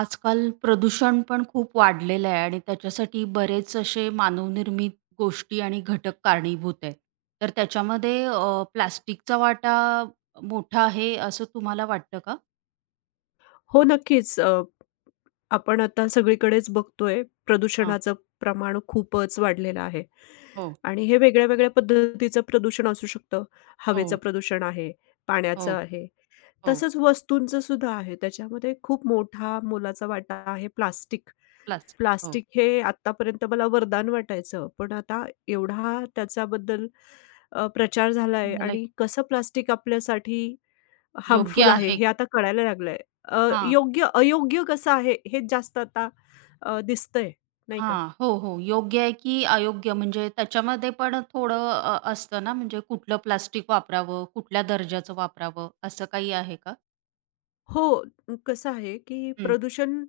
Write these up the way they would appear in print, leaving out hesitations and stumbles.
आजकाल प्रदूषण पण खूप वाढलेलं आहे आणि त्याच्यासाठी बरेच असे मानवनिर्मित गोष्टी आणि घटक कारणीभूत आहेत. तर त्याच्यामध्ये प्लास्टिकचा वाटा मोठा आहे असं तुम्हाला वाटतं का? हो, नक्कीच. आपण आता सगळीकडेच बघतोय हां. प्रदूषणाचं प्रमाण खूपच वाढलेलं आहे हो, आणि हे वेगळ्या-वेगळ्या पद्धतीचं प्रदूषण असू शकतं. हो, हवेचं प्रदूषण आहे, हो, पाण्याचं आहे, हो. तसंच वस्तूंचं सुद्धा आहे. त्याच्यामध्ये खूप मोठा मोलाचा वाटा आहे प्लास्टिक. प्लास्टिक. हो. प्लास्टिक हे आत्तापर्यंत मला वरदान वाटायचं, पण आता एवढा त्याच्याबद्दल प्रचार झालाय लाइक आणि कसं प्लास्टिक आपल्यासाठी योग्य हार्मफुल आहे आहे. हे आता कळायला लागलंय. हां, योग्य, अयोग्य कसं आहे हे जास्त आता दिसतंय नाही का? हां. हो, हो. योग्य आहे की अयोग्य म्हणजे त्याच्यामध्ये पण थोडं असतं ना, म्हणजे कुठलं प्लास्टिक वापरावं, कुठल्या दर्जाचं वापरावं असं काही आहे का? हो, कसं आहे की हं. प्रदूषण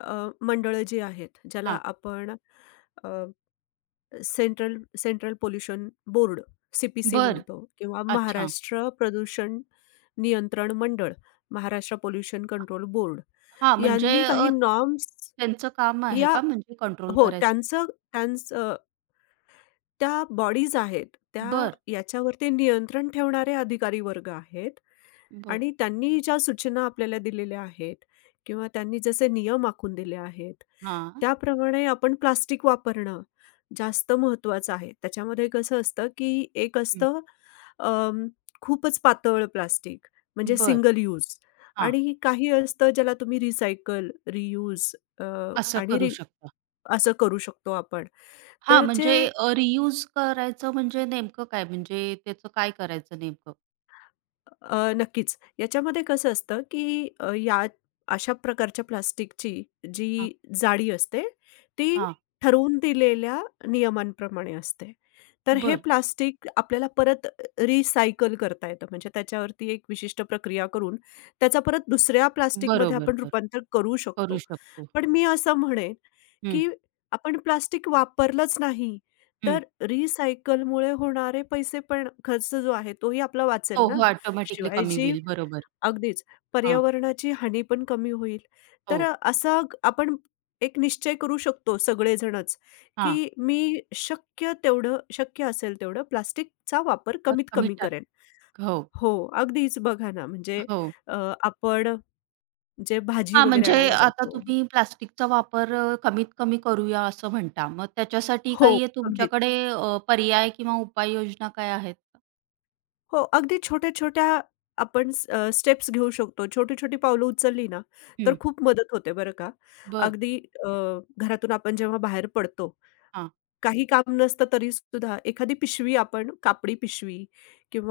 अ, मंडळं जी आहेत, ज्याला हां. आपण अ, central central pollution board C P C बरं. म्हणतो किंवा अच्छा. महाराष्ट्र प्रदूषण नियंत्रण मंडळ, महाराष्ट्र पोल्युशन कंट्रोल बोर्ड हां, म्हणजे यांनी काही नॉर्म्स त्यांचं काम आहे या का म्हणजे कंट्रोल हो, करायचं? त्यांचं त्यांचं त्या बॉडीज आहेत, त्या बरं, याच्यावरती नियंत्रण ठेवणारे अधिकारी वर्ग आहेत बरं. आणि त्यांनी ज्या सूचना आपल्याला दिलेल्या आहेत किंवा त्यांनी जसे नियम आखून दिले आहेत, हां. त्याप्रमाणे आपण प्लास्टिक वापरणं जास्त महत्त्वाचं आहे. त्याच्यामध्ये कसं असतं, की एक हं. असतं अं, खूपच पातळ प्लास्टिक म्हणजे बरं. सिंगल यूज हां, आणि काही असतं ज्याला तुम्ही रिसायकल, रियूज असं आणि करू शकता. असं करू शकतो आपण. हां, तर म्हणजे जे रियूज करायचं म्हणजे नेमकं काय? म्हणजे त्याचं काय करायचं नेमकं? नक्कीच. याच्यामध्ये कसं असतं, की या अशा प्रकारच्या प्लास्टिकची हां, जी जाडी असते, ती हां. ठरवून दिलेल्या नियमांप्रमाणे असते. तर हे बरं. प्लास्टिक आपल्याला परत रिसायकल करता येतं. म्हणजे त्याच्यावरती एक विशिष्ट प्रक्रिया करून त्याचा परत दुसऱ्या प्लास्टिकमध्ये बरोबर, आपण बरं. रूपांतर करू शकतो. करू शकतो. पण मी असं म्हणेन, हं, की आपण प्लास्टिक वापरलंच नाही, हं. तर रिसायकलमुळे होणारे पैसे पण खर्च जो आहे तोही आपला वाचेल हो, ना. हो. ऑटोमॅटिकली शिवाय कमी जी होईल. बरोबर. अगदीच हां. पर्यावरणाची हानी पण कमी होईल. तर हो. आपण एक निश्चय करू शकतो सगळेजणच, हां. की मी शक्य तेवढं शक्य असेल तेवढं प्लास्टिकचा वापर तर कमीत कमी कमी टाक करेन. हो, हो, अगदीच बघा ना म्हणजे हो. अ, आपण जे भाजी हां, वगैरे म्हणजे आणायला आता जातो तुम्ही प्लास्टिकचा वापर कमीत कमी करूया असं म्हणता. मग त्याच्यासाठी हो, काही अगदीच. तुमच्याकडे पर्याय किंवा उपाययोजना काय आहेत का? हो, अगदी छोट्या-छोट्या आपण स्टेप्स घेऊ शकतो. छोटी-छोटी पावलं उचलली ना, तर हं, खूप मदत होते बरं का. बरं. अगदी अ, घरातून आपण जेव्हा बाहेर पडतो, हां, काही काम नसतं तरी सुद्धा एखादी पिशवी आपण कापडी पिशवी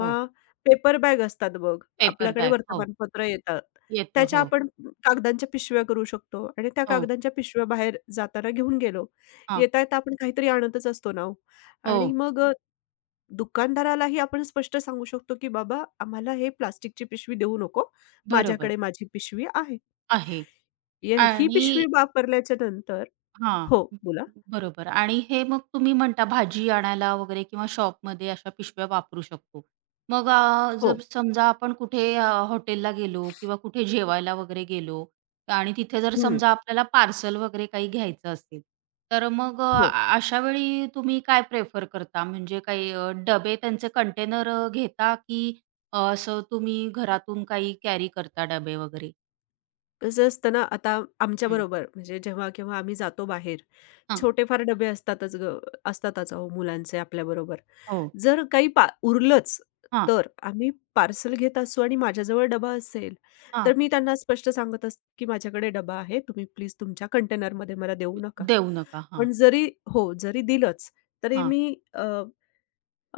हो. पेपर बॅग असतात बघ, पेपर आपल्याकडे बॅग. हो, वर्तमानपत्र येतात. येतं. त्याच्या हो, आपण कागदांच्या पिशव्या करू शकतो आणि त्या हो. कागदांच्या पिशव्या बाहेर जाताना घेऊन गेलो. हां, येता-येता आपण काहीतरी आणतच असतो ना हो हो. आणि मग दुकानदारालाही आपण स्पष्ट सांगू शकतो, की "बाबा, आम्हाला हे प्लास्टिकची पिशवी देऊ नको. बरोबर माझ्याकडे माझी पिशवी आहे." आहे ही आणि पिशवी वापरल्याच्या नंतर हां. हो, बोला. बरोबर, आणि हे मग तुम्ही म्हणता भाजी आणायला वगैरे किंवा शॉपमध्ये अशा पिशव्या वापरू शकतो. मग हो. जर समजा आपण कुठे हॉटेलला गेलो किंवा कुठे जेवायला वगैरे गेलो आणि तिथे जर हं. समजा आपल्याला पार्सल वगैरे काही घ्यायचं असेल, तर मग अ, हो. अ, अशा वेळी तुम्ही काय प्रेफर करता? म्हणजे काही डबे, त्यांचे कंटेनर घेता, की असं तुम्ही घरातून काही कॅरी करता डबे वगैरे? कसं असतं ना, आता हं. आमच्याबरोबर म्हणजे जेव्हा-केव्हा आम्ही जातो बाहेर, हां. छोटेफार डबे असतातच ग असतातच अहो मुलांचे आपल्या बरोबर, हो. जर काही पा उरलंच, हां, तर आम्ही पार्सल घेत असू आणि माझ्याजवळ डबा असेल, तर हां. मी त्यांना स्पष्ट सांगत असते, की माझ्याकडे डबा आहे, तुम्ही प्लीज तुमच्या कंटेनरमध्ये मला देऊ नका. देऊ नका. हां, पण जरी हो, जरी दिलंच, तरी हां. मी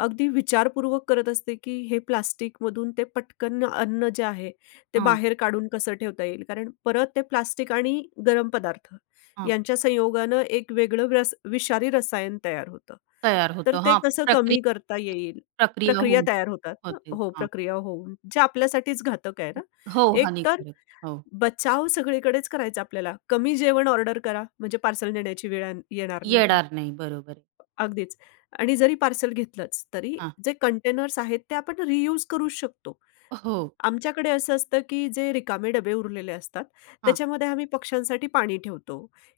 अगदी विचारपूर्वक करत असते, की हे प्लास्टिकमधून ते पटकन अन्न जे आहे, ते हां, बाहेर काढून कसं ठेवता येईल? कारण परत ते प्लास्टिक आणि गरम पदार्थ हां. यांच्या संयोगानं एक वेगळं विषारी रसायन तयार होतं. तयार तर होतं. ते हां, कसं कमी करता प्रक्रिया येईल? प्रक्रिया प्रक्रिया होऊन तयार होतात ना होते. हो, हां. प्रक्रिया होऊन जे आपल्यासाठीच घातक आहे ना. हो, एक तर हानिकारक. हो. बचाव सगळीकडेच करायचा आपल्याला. कमी जेवण ऑर्डर करा, म्हणजे पार्सल नेण्याची वेळ येणार नाही. येणार नाही. बरोबर आहे. अगदीच. आणि जरी पार्सल घेतलंच, तरी हां. जे कंटेनर्स आहेत ते आपण रियूज करू शकतो. हो. आमच्याकडे असं असतं, की जे रिकामे डबे उरलेले असतात, हां. त्याच्यामध्ये आम्ही पक्ष्यांसाठी पाणी ठेवतो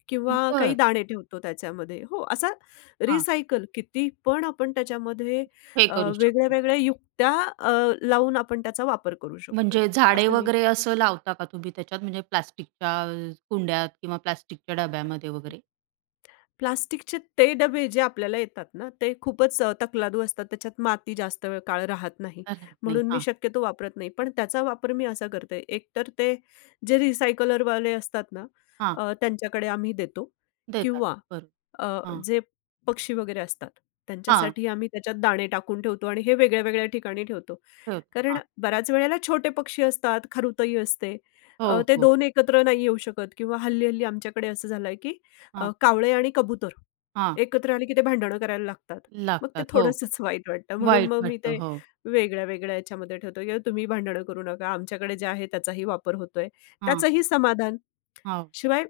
किंवा काही बरं. दाणे ठेवतो त्याच्यामध्ये. हो, असा हां. रिसायकल किती पण आपण त्याच्यामध्ये हे करू शकतो. वेगळ्या-वेगळ्या युक्त्या अ, लावून आपण त्याचा वापर करू शकतो. म्हणजे झाडे असं नाही वगैरे असं लावता का तुम्ही त्याच्यात, म्हणजे प्लास्टिकच्या कुंड्यात किंवा प्लास्टिकच्या डब्यामध्ये वगैरे? प्लास्टिकचे ते डबे जे आपल्याला येतात ना, ते खूपच तकलादू असतात. त्याच्यात माती जास्त काळ राहत नाही. राहत नाही. म्हणून मी हां, शक्यतो वापरत नाही. पण त्याचा वापर मी असा करते, एकतर ते जे recycler वाले असतात ना, हां. त्यांच्याकडे आम्ही देतो देतात. किंवा बरोबर. अ, हां, जे पक्षी वगैरे असतात, हां. त्यांच्यासाठी आम्ही त्याच्यात दाणे टाकून ठेवतो आणि हे वेगळ्या-वेगळ्या ठिकाणी ठेवतो. ठेवतात. कारण हां. बऱ्याच वेळेला छोटे पक्षी असतात, खरुतई असते. हो, ते हो. 2 एकत्र नाही येऊ शकत किंवा हल्ली-हल्ली आमच्याकडे असं झालंय, की हां, कावळे आणि कबूतर हां. एकत्र आले, की ते भांडणं करायला लागतात. मग ते लागतात. हो. थोडंसंच वाईट वाटतं. म्हणून वाईट मग मी वाटतं. ते हो. वेगळ्या-वेगळ्या याच्यामध्ये ठेवतो, की तुम्ही भांडणं करू नका. आमच्याकडे जे आहे त्याचाही वापर होतोय. हां, त्याचंही समाधान. हो. शिवाय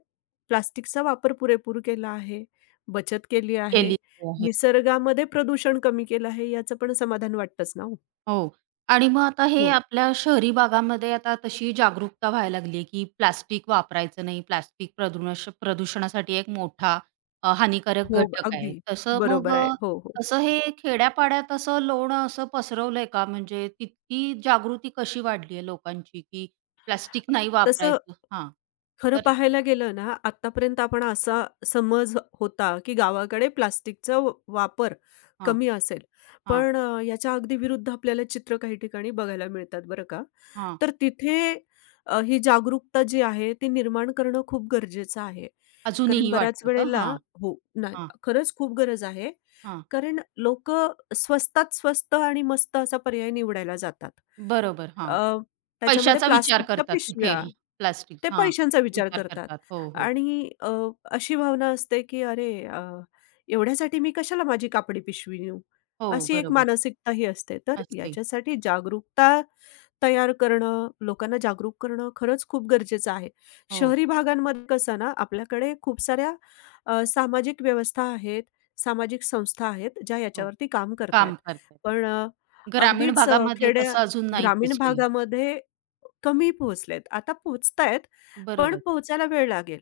प्लास्टिकचा वापर पुरेपूर केला आहे, बचत केली आहे, केली आहे. निसर्गामध्ये प्रदूषण कमी केलं आहे, याचं पण समाधान वाटतंच ना हो. हो. आणि मग आता हे हो. आपल्या शहरी भागामध्ये आता तशी जागरूकता व्हायला लागली आहे, की प्लास्टिक वापरायचं नाही. प्लास्टिक प्रदूषणासाठी एक मोठा हानिकारक हो, घटक आहे. अगदी. तसं मग बरोबर आहे. हो, हो. तसं हे खेड्यापाड्यात असं लोणं असं पसरवलंय का? म्हणजे तितकी जागृती कशी वाढली आहे लोकांची, की प्लास्टिक नाही तसं वापरायचं? हां. खरं तर पाहायला गेलं ना, आत्तापर्यंत आपण असा समज होता, की गावाकडे प्लास्टिकचा वापर हां. कमी असेल. हां, पण याच्या अगदी विरुद्ध आपल्याला चित्र काही ठिकाणी बघायला मिळतात बरं का. हां. तर तिथे ही जागरूकता जी आहे ती निर्माण करणं खूप गरजेचं आहे. कारण अजूनही बऱ्याच वाटतं का? वेळेला हां, हो, नाही हां, खरंच खूप गरज आहे. हां. कारण लोकं स्वस्तात स्वस्त आणि मस्त असा पर्याय निवडायला जातात. बरोबर. हां. अ, त्याच्यामध्ये पैशाचा विचार प्लास्टिकच्या करतात तिथे पिशव्या, प्लास्टिक ते हां, पैशांचा विचार विचार करतात करतात. हो, हो. आणि अशी भावना असते की "अरे एवढ्यासाठी मी कशाला माझी कापडी पिशवी नेऊ?" हो, अशी एक बरोबर मानसिकताही असते. तर असते. याच्यासाठी जागरूकता तयार करणं, लोकांना जागरूक करणं खरंच खूप गरजेचं आहे. हो, शहरी भागांमध्ये कसं ना, आपल्याकडे खूप साऱ्या सामाजिक व्यवस्था आहेत, सामाजिक संस्था आहेत, ज्या हो. याच्यावरती काम करतायत. काम करतात. पण ग्रामीण अगदीच भागामध्ये तसं अजून नाही ग्रामीण पोहोचलेलं. भागामध्ये कमी पोहोचलेत. आता पोहोचतायत, पण बरोबर. पोहोचायला वेळ लागेल.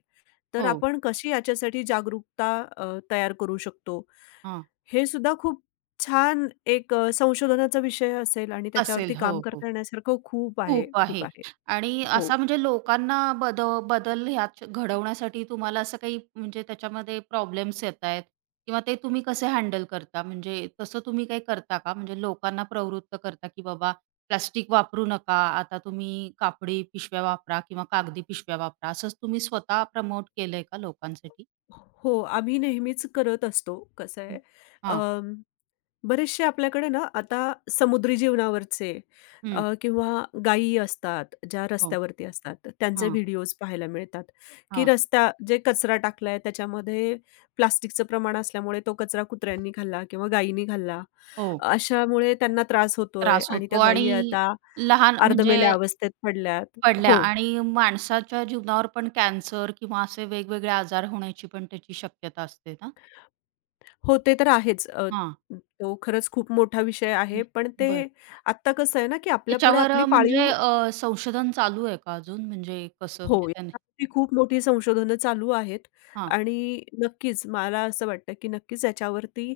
तर हो, आपण कशी याच्यासाठी जागरूकता अ, तयार करू शकतो? हां. हे सुद्धा खूप छान एक संशोधनाचा विषय असेल आणि त्याच्यावरती असेल. हो, काम हो. करता येण्यासारखं खूप आहे, खूप खूप आहे. आहे. आणि हो. असा म्हणजे लोकांना बदल ह्यात घडवण्यासाठी तुम्हाला असं काही म्हणजे त्याच्यामध्ये प्रॉब्लेम्स येतायत किंवा ते तुम्ही कसे हँडल करता? म्हणजे तसं तुम्ही काही करता का? म्हणजे लोकांना प्रवृत्त करता, की बाबा, प्लास्टिक वापरू नका, आता तुम्ही कापडी पिशव्या वापरा किंवा कागदी पिशव्या वापरा. असं तुम्ही स्वतः प्रमोट केलंय का लोकांसाठी? हो, आम्ही नेहमीच करत असतो. कसं आहे हं. हां. बरेचसे आपल्याकडे ना आता समुद्री जीवनावरचे हं. किंवा गायी असतात, ज्या हो. रस्त्यावरती असतात, त्यांचे हां. व्हिडिओज पाहायला मिळतात, की हां. रस्ता जे कचरा टाकलाय त्याच्यामध्ये प्लास्टिकचं प्रमाण असल्यामुळे तो कचरा कुत्र्यांनी खाल्ला किंवा गायीनी खाल्ला. हो. अशामुळे त्यांना त्रास होतोय त्रास आणि त्या होतो आणि गायी आता लहान, म्हणजे अर्धमेल्या अवस्थेत पडल्यात. पडल्या हो, आणि माणसाच्या जीवनावर पण कॅन्सर किंवा असे वेगवेगळे आजार होण्याची पण त्याची शक्यता असते ना? हो, ते तर आहेच. हां. तो खरंच खूप मोठा विषय आहे. पण ते बरं. आत्ता कसं आहे ना, की आपल्यापुढे त्याच्यावर आपली म्हणजे पाळीव संशोधन चालू आहे का अजून? म्हणजे कसं, हो, म्हणजे त्याने याच्यावरती खूप मोठी संशोधनं चालू आहेत हां. आणि नक्कीच मला असं वाटतं, की नक्कीच याच्यावरती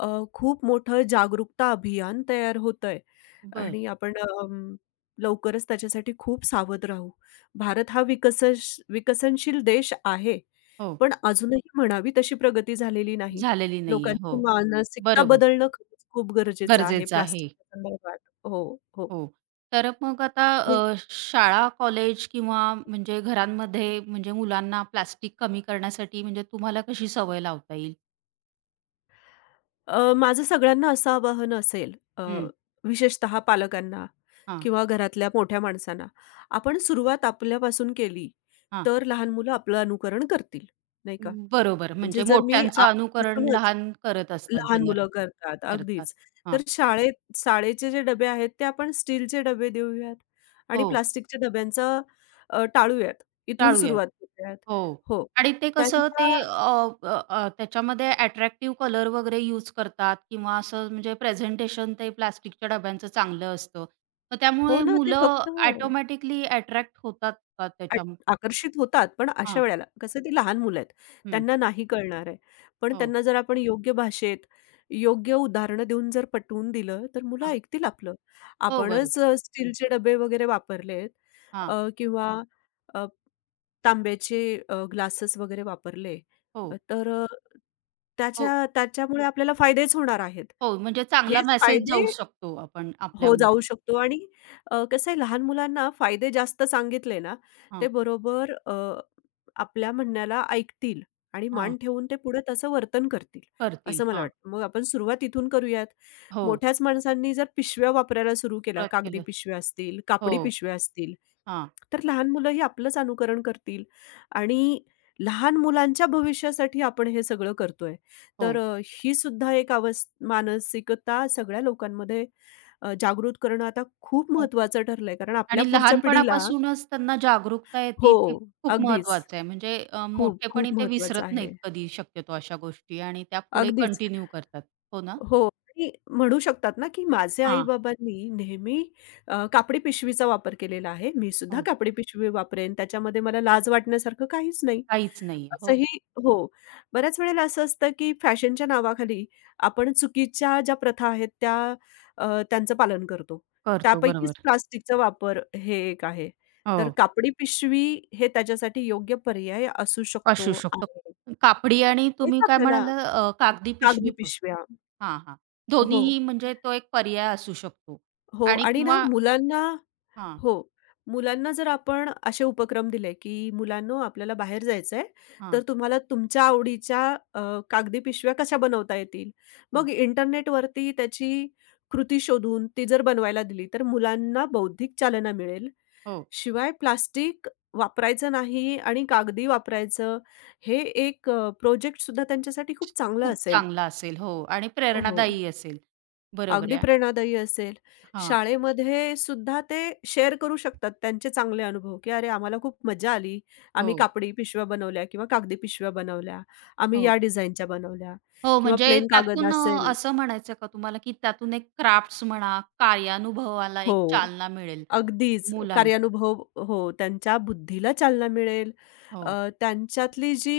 अ, खूप मोठं जागरूकता अभियान तयार होतंय बरं. आणि आपण लवकरच त्याच्यासाठी खूप सावध राहू. भारत हा विकसनशील देश आहे, हो. पण अजूनही म्हणावी तशी प्रगती झालेली नाही. झालेली नाहीये. लोकांची हो. मानसिकता बरोबर. बदलणं खरंच खूप गरजेचं आहे गरजेचं आहे. प्लास्टिकच्या संदर्भात. हो, हो. हो. तर मग आता आणि शाळा, कॉलेज किंवा म्हणजे घरांमध्ये, म्हणजे मुलांना प्लास्टिक कमी करण्यासाठी म्हणजे तुम्हाला कशी सवय लावता येईल? माझं सगळ्यांना असं आवाहन असेल हं. विशेषतः पालकांना हां, किंवा घरातल्या मोठ्या माणसांना, आपण सुरुवात आपल्यापासून केली, हां. तर लहान मुलं आपलं अनुकरण करतील, नाही का? बरोबर. म्हणजे म्हणजे जर मी मोठ्यांचं अनुकरण आजपासूनच लहान करत असतात लहान जनरे मुलं करतात करतात. अगदीच. हां. तर शाळेचे जे डबे आहेत, ते आपण स्टीलचे डबे देऊयात आणि हो, प्लास्टिकच्या डब्यांचं टाळूयात. इथून टाळूयात. सुरुवात करूयात. हो. हो. आणि ते कसं, ते त्यांच्या अ, अ, अ, त्याच्यामध्ये अट्रॅक्टिव्ह कलर वगैरे यूज करतात किंवा असं, म्हणजे प्रेझेंटेशन ते प्लास्टिकच्या डब्यांचं चांगलं असतं. मग हो त्यामुळे ना, ते मुलं फक्त ऑटोमॅटिकली अट्रॅक्ट होतात का आट त्याच्या आकर्षित होतात. पण अशा हां. वेळेला कसं ती लहान मुलं आहेत. हं. त्यांना नाही कळणार आहे. पण हो. त्यांना जर आपण योग्य भाषेत, योग्य उदाहरणं देऊन जर पटवून दिलं, तर मुलं हां. ऐकतील आपलं. हो, आपणच बरोबर. स्टीलचे डबे वगैरे वापरलेत हां. किंवा अ, तांब्याचे ग्लासेस वगैरे वापरले, हो. तर हो. त्याच्यामुळे आपल्याला फायदेच होणार आहेत. हो. म्हणजे चांगला हेच मेसेज फायदे जाऊ शकतो आपण आपल्या हो, जाऊ शकतो आणि कसं आहे लहान मुलांना फायदे जास्त सांगितले ना, हां, ते बरोबर आपल्या म्हणण्याला ऐकतील आणि हां. मान ठेवून ते पुढे तसं वर्तन करतील, करतील. असं मला हां. वाटतं. मग आपण सुरुवात इथून करूयात. हो, मोठ्याच माणसांनी जर पिशव्या वापरायला सुरू केल्या, ओळख कागदी केलं. पिशव्या असतील, कापडी हो, पिशव्या असतील, हां, तर लहान मुलंही आपलंच अनुकरण करतील आणि लहान मुलांच्या भविष्यासाठी आपण हे सगळं करतोय. तर हो, ही सुद्धा एक मानसिकता सगळ्या लोकांमध्ये जागृत करणं आता खूप हो. महत्त्वाचं ठरलंय. कारण आपल्या आणि पुढच्या पिढीला लहानपणापासूनच त्यांना जागरूकता हो, येते ते खूप अगदीच. महत्वाचं आहे. म्हणजे खूप, मोठेपणी खूप ते महत्त्वाचं विसरत आहे. नाहीत कधी शक्यतो अशा गोष्टी आणि त्या पुढे अगदीच. कंटिन्यू करतात. हो ना? हो आणि म्हणू शकतात ना, की माझ्या हां, आई-बाबांनी नेहमी कापडी पिशवीचा वापर केलेला आहे. मी सुद्धा हो. कापडी पिशवी वापरेन. त्याच्यामध्ये मला लाज वाटण्यासारखं काहीच नाही. काहीच नाहीये. हो, असंही हो. बऱ्याच वेळेला असं असतं, की फॅशनच्या नावाखाली आपण चुकीच्या ज्या प्रथा आहेत त्या त्यांचं पालन करतो. करतो त्यापैकीच बरोबर. प्लास्टिकचा वापर हे एक आहे. तर हो, कापडी पिशवी हे त्याच्यासाठी योग्य पर्याय असू असू शकतो शकतो. आहे. कापडी, आणि हेच तुम्ही काय आपल्याला म्हणाला, कागदी कागदी पिशवी पण. पिशव्या हां, हां. हो. दोन्हीही, म्हणजे तो एक पर्याय असू शकतो हो आणि आणि ना किंवा मुलांना हां, हो. मुलांना जर आपण असे उपक्रम दिले, की "मुलांनो आपल्याला बाहेर जायचंय, हां. तर तुम्हाला तुमच्या आवडीच्या अ, कागदी पिशव्या कशा बनवता येतील?" हो, मग इंटरनेटवरती त्याची कृती शोधून ती जर बनवायला दिली, तर मुलांना बौद्धिक चालना मिळेल. हो. शिवाय प्लास्टिक वापरायचं नाही आणि कागदी वापरायचं, हे एक प्रोजेक्टसुद्धा त्यांच्यासाठी खूप चांगलं खूप असेल. चांगला असेल. हो, आणि हो. प्रेरणादायी असेल. बरोबर अगदी आहे. प्रेरणादायी असेल. हां. शाळेमध्ये सुद्धा ते शेअर करू शकतात त्यांचे चांगले अनुभव, की "अरे, आम्हाला खूप मजा आली. आम्ही हो, कापडी पिशव्या बनवल्या किंवा कागदी पिशव्या बनवल्या. आम्ही हो. या डिझाईनच्या बनवल्या." हो, किंवा म्हणजे प्लेन कागद त्यातून असेल असं म्हणायचं का तुम्हाला, की त्यातून एक क्राफ्ट्स म्हणा, कार्यानुभवाला एक हो, चालना मिळेल अगदीच मुलांच्या. कार्यानुभव हो, त्यांच्या बुद्धीला चालना मिळेल. हो, त्यांच्यातली जी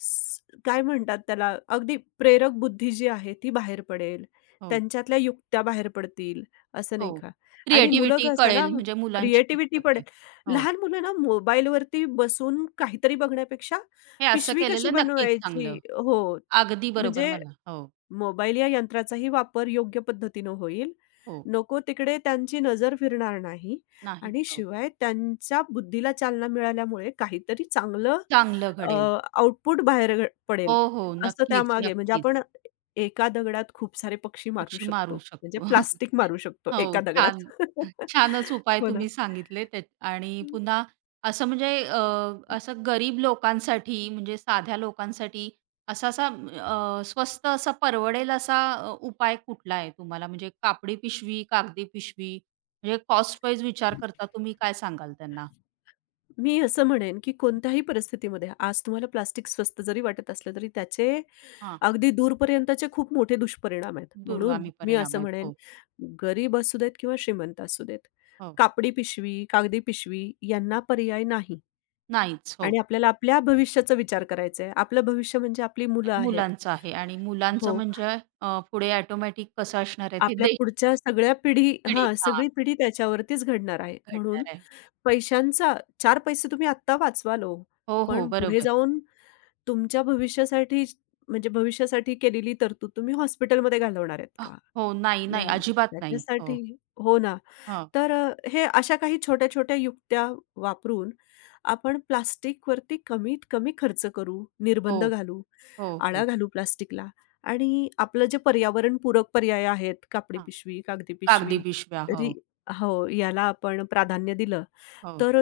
काय म्हणतात त्याला, अगदी प्रेरक बुद्धी जी आहे ती बाहेर पडेल. हो, त्यांच्यातल्या युक्त्या बाहेर पडतील, असं हो. नाही का? आणि मुलं क्रिएटिव्हिटी कसं ना, कळेल म्हणजे मुलांची क्रिएटिव्हिटी कितपत पडेल. आहे. हो. लहान मुलं ना मोबाईलवरती बसून काहीतरी बघण्यापेक्षा हे असं पिशवी कशी केलेलं नक्कीच बनवायची चांगलं. हो, अगदी बरोबर म्हणजे मला. हो, मोबाईल या यंत्राचाही वापर योग्य पद्धतीनं होईल. हो. नको तिकडे त्यांची नजर फिरणार नाही नाही. आणि हो. शिवाय त्यांच्या बुद्धीला चालना मिळाल्यामुळे काहीतरी चांगलं चांगलं अ, घडेल. आउटपुट बाहेर हो, पडेल, हो. असं नक्कीच, त्यामागे म्हणजे आपण नक्कीच. एका दगडात खूप सारे पक्षी मारू पक्षी शकतो. मारू म्हणजे शकतो. प्लास्टिक मारू शकतो हो, एका दगडात. छान. छानच उपाय हो ना. तुम्ही सांगितले त्या. आणि पुन्हा असं म्हणजे असं गरीब लोकांसाठी, म्हणजे साध्या लोकांसाठी असा-असा स्वस्त, असा परवडेल असा उपाय कुठला आहे तुम्हाला? म्हणजे कापडी पिशवी, कागदी पिशवी, म्हणजे कॉस्ट वाईज विचार करता तुम्ही काय सांगाल त्यांना? मी असं म्हणेन, की कोणत्याही परिस्थितीमध्ये आज तुम्हाला प्लास्टिक स्वस्त जरी वाटत असलं, तरी त्याचे हां, अगदी दूरपर्यंतचे खूप मोठे दुष्परिणाम आहेत. म्हणून दूरगामी मी परिणाम असं आहेत. म्हणेन, हो, गरीब असू देत किंवा श्रीमंत असू देत, हो. कापडी पिशवी, कागदी पिशवी यांना पर्याय नाही नाहीच. हो. आणि आपल्याला आपल्या भविष्याचा विचार करायचा आहे. आपलं भविष्य म्हणजे आपली मुलं आहेत. मुलांचं आहे, आणि मुलांचं हो, म्हणजे पुढे ऑटोमॅटिक कसं असणार आहे ते आपल्या पुढच्या सगळ्या पिढी पिढी हां, हां, सगळी पिढी त्याच्यावरतीच घडणार आहे. म्हणून घडणार आहे. पैशांचा 4 पैसे तुम्ही आत्ता वाचवाल हो. हो, हो, पण पुढे बरोबर. जाऊन तुमच्या भविष्यासाठी म्हणजे भविष्यासाठी केलेली तरतूद तुम्ही हॉस्पिटलमध्ये घालवणार आहेत अ, का? हो, नाही, नाही, नाही, नाही. अजिबात नाही. हो, त्याच्यासाठी हो ना. हां, तर हे अशा काही छोट्या-छोट्या युक्त्या वापरून आपण प्लास्टिकवरती कमीत कमी खर्च करू, निर्बंध हो, घालू, हो, हो. आळा घालू प्लास्टिकला आणि आपलं जे पर्यावरणपूरक पर्याय आहेत, कापडी हां, पिशवी, कागदी कागदी पिशवी, पिशव्या. हो, री हो, याला आपण प्राधान्य दिलं हो. तर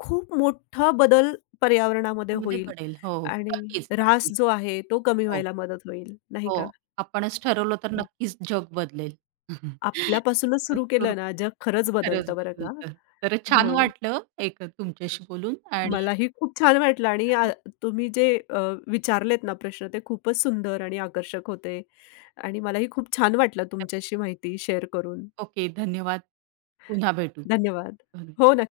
खूप मोठा बदल पर्यावरणामध्ये तर म्हणजे होईल घडेल. हो, आणि नक्कीच, ऱ्हास नक्कीच. जो आहे तो कमी हो, व्हायला मदत होईल, नाही का? हो. आपणच ठरवलं तर हो. नक्कीच जग बदलेल. आपल्यापासूनच सुरू केलं स्वरूपी ना, जग खरंच खरंच बदलतं बरं का. बदलतं. तर छान हो. वाटलं एक तुमच्याशी बोलून आणि मलाही खूप छान वाटलं आणि आणि- तुम्ही जे विचारलेत ना प्रश्न ते खूपच सुंदर आणि आकर्षक होते आणि मलाही खूप छान वाटलं तुमच्याशी माहिती शेअर करून. ओके, धन्यवाद. पुन्हा भेटू. धन्यवाद. धन्यवाद. हो, नक्की.